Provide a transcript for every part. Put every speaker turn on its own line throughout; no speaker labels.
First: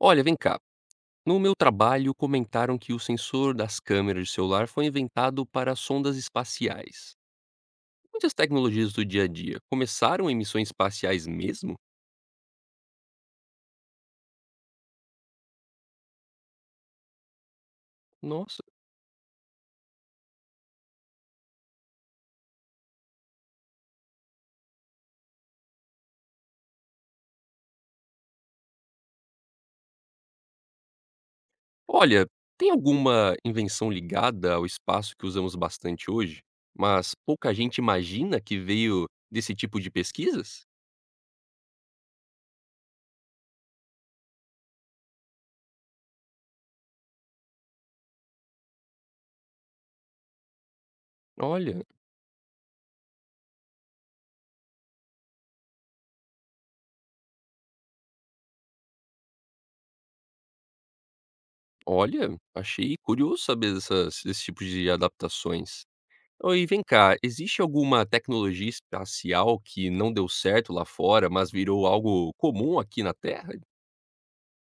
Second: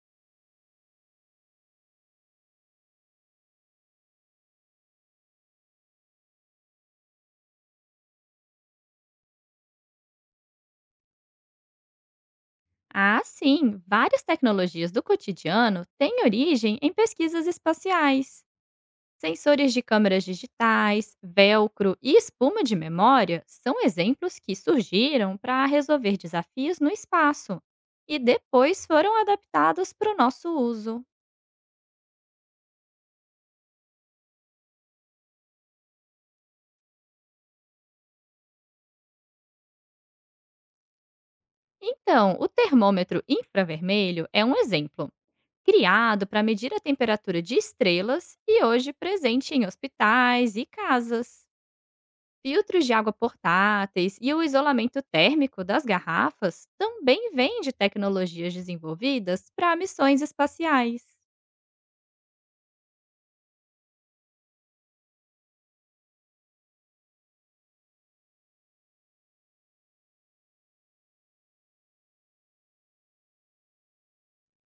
Olha, vem cá. No meu trabalho, comentaram que o sensor das câmeras de celular foi inventado para sondas espaciais. Muitas tecnologias do dia a dia começaram em missões espaciais mesmo?
Ah, sim! Várias tecnologias do cotidiano têm origem em pesquisas espaciais.
Nossa.
Sensores de câmeras digitais, velcro e espuma de memória são exemplos que surgiram para resolver desafios no espaço e depois foram adaptados para o nosso uso.
Olha, tem alguma invenção ligada ao espaço que usamos bastante hoje, mas pouca gente imagina que veio desse tipo de pesquisas?
Então, o termômetro infravermelho é um exemplo, criado para medir a temperatura de estrelas e hoje presente em hospitais e casas.
Olha,
Filtros de água portáteis e o isolamento térmico das garrafas também vêm de tecnologias desenvolvidas para missões espaciais.
olha, achei curioso saber dessas, desse tipo de adaptações. Oi, vem cá, existe alguma tecnologia espacial que não deu certo lá fora, mas virou algo comum aqui na Terra?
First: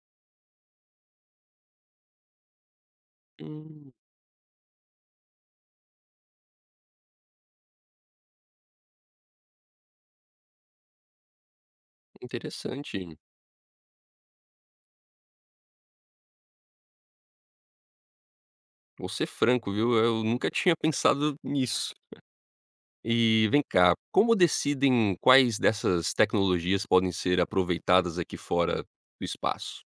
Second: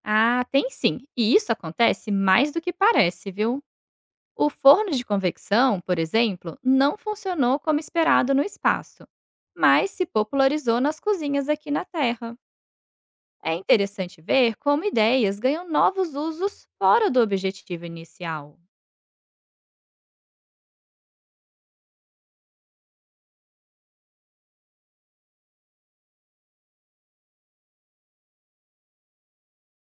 Ah, tem sim, e isso acontece mais do que parece, viu?
Hum,
O forno de convecção, por exemplo, não funcionou como esperado no espaço, mas se popularizou nas cozinhas aqui na Terra.
interessante.
É interessante ver como ideias ganham novos usos fora do objetivo inicial.
Vou ser franco, viu? Eu nunca tinha pensado nisso. E vem cá, como decidem quais dessas tecnologias podem ser aproveitadas aqui fora do espaço?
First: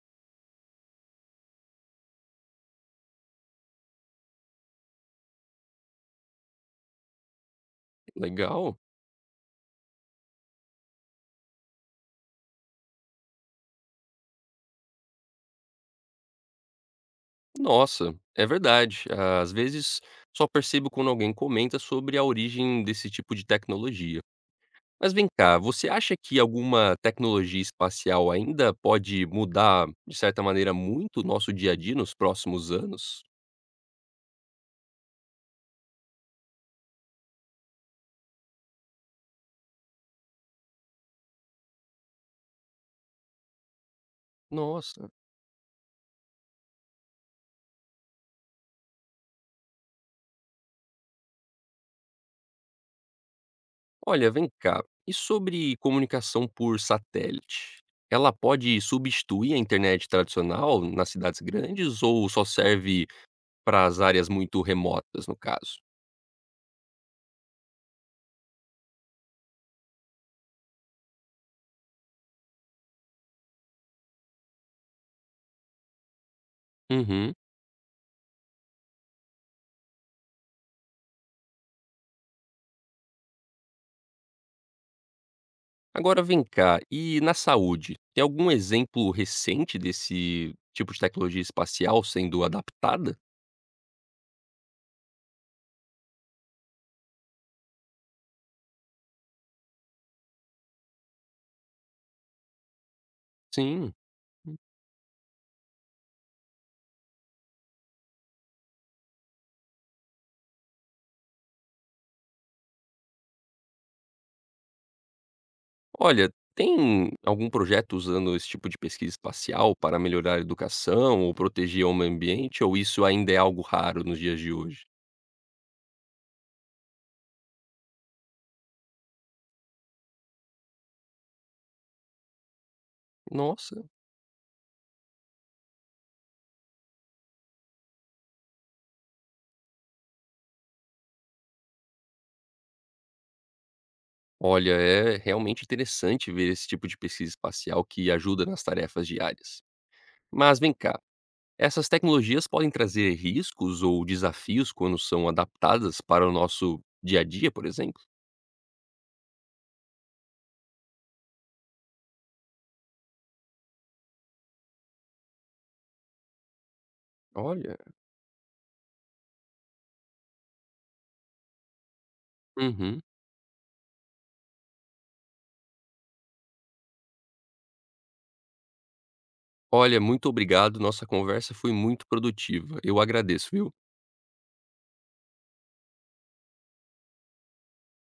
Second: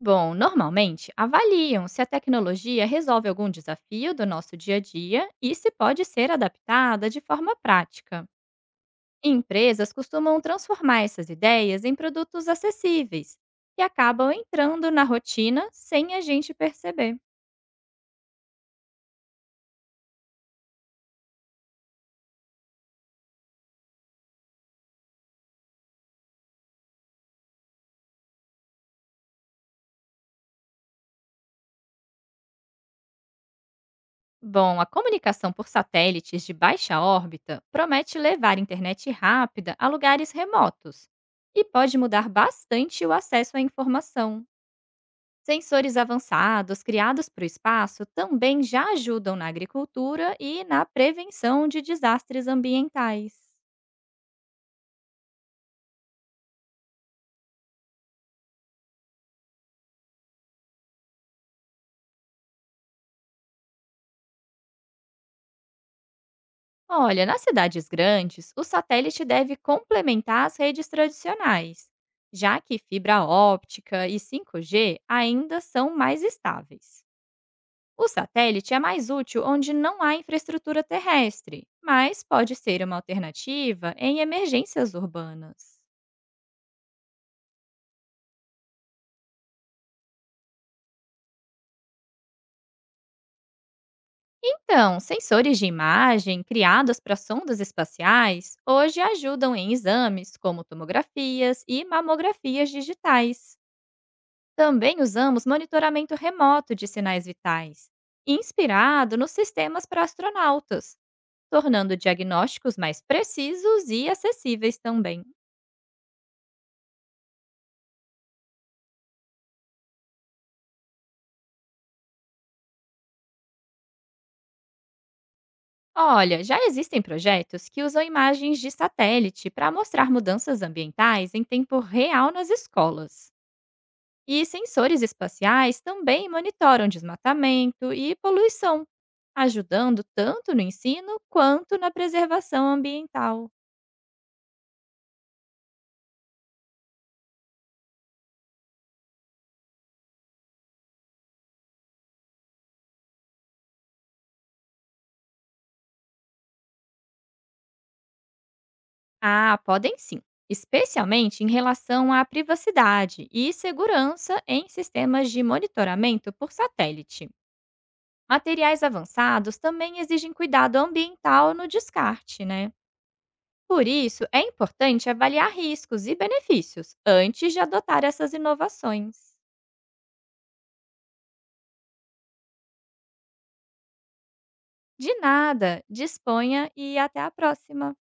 Bom, normalmente avaliam se a tecnologia resolve algum desafio do nosso dia a dia e se pode ser adaptada de forma prática.
Legal.
Empresas costumam transformar essas ideias em produtos acessíveis, que acabam entrando na rotina sem a gente perceber.
Nossa, é verdade. Às vezes só percebo quando alguém comenta sobre a origem desse tipo de tecnologia. Mas vem cá, você acha que alguma tecnologia espacial ainda pode mudar, de certa maneira, muito o nosso dia a dia nos próximos anos?
Bom, a comunicação por satélites de baixa órbita promete levar internet rápida a lugares remotos e pode mudar bastante o acesso à informação.
Nossa.
Sensores avançados criados para o espaço também já ajudam na agricultura e na prevenção de desastres ambientais.
Olha, vem cá. E sobre comunicação por satélite? Ela pode substituir a internet tradicional nas cidades grandes ou só serve para as áreas muito remotas, no caso?
Olha, nas cidades grandes, o satélite deve complementar as redes tradicionais, já que fibra óptica e 5G ainda são mais estáveis.
Uhum.
O satélite é mais útil onde não há infraestrutura terrestre, mas pode ser uma alternativa em emergências urbanas.
Agora vem cá, e na saúde? Tem algum exemplo recente desse tipo de tecnologia espacial sendo adaptada?
Então, sensores de imagem criados para sondas espaciais hoje ajudam em exames como tomografias e mamografias digitais.
Sim.
Também usamos monitoramento remoto de sinais vitais, inspirado nos sistemas para astronautas, tornando diagnósticos mais precisos e acessíveis também.
Olha, tem algum projeto usando esse tipo de pesquisa espacial para melhorar a educação ou proteger o meio ambiente, ou isso ainda é algo raro nos dias de hoje?
Olha, já existem projetos que usam imagens de satélite para mostrar mudanças ambientais em tempo real nas escolas.
Nossa,
E sensores espaciais também monitoram desmatamento e poluição, ajudando tanto no ensino quanto na preservação ambiental.
olha, é realmente interessante ver esse tipo de pesquisa espacial que ajuda nas tarefas diárias. Mas vem cá, essas tecnologias podem trazer riscos ou desafios quando são adaptadas para o nosso dia a dia, por exemplo?
Ah, podem sim, especialmente em relação à privacidade e segurança em sistemas de monitoramento por satélite.
Olha.
Materiais avançados também exigem cuidado ambiental no descarte, né?
Uhum.
Por isso, é importante avaliar riscos e benefícios antes de adotar essas inovações.
Olha, muito obrigado. Nossa conversa foi muito produtiva. Eu agradeço, viu?
De nada, disponha e até a próxima.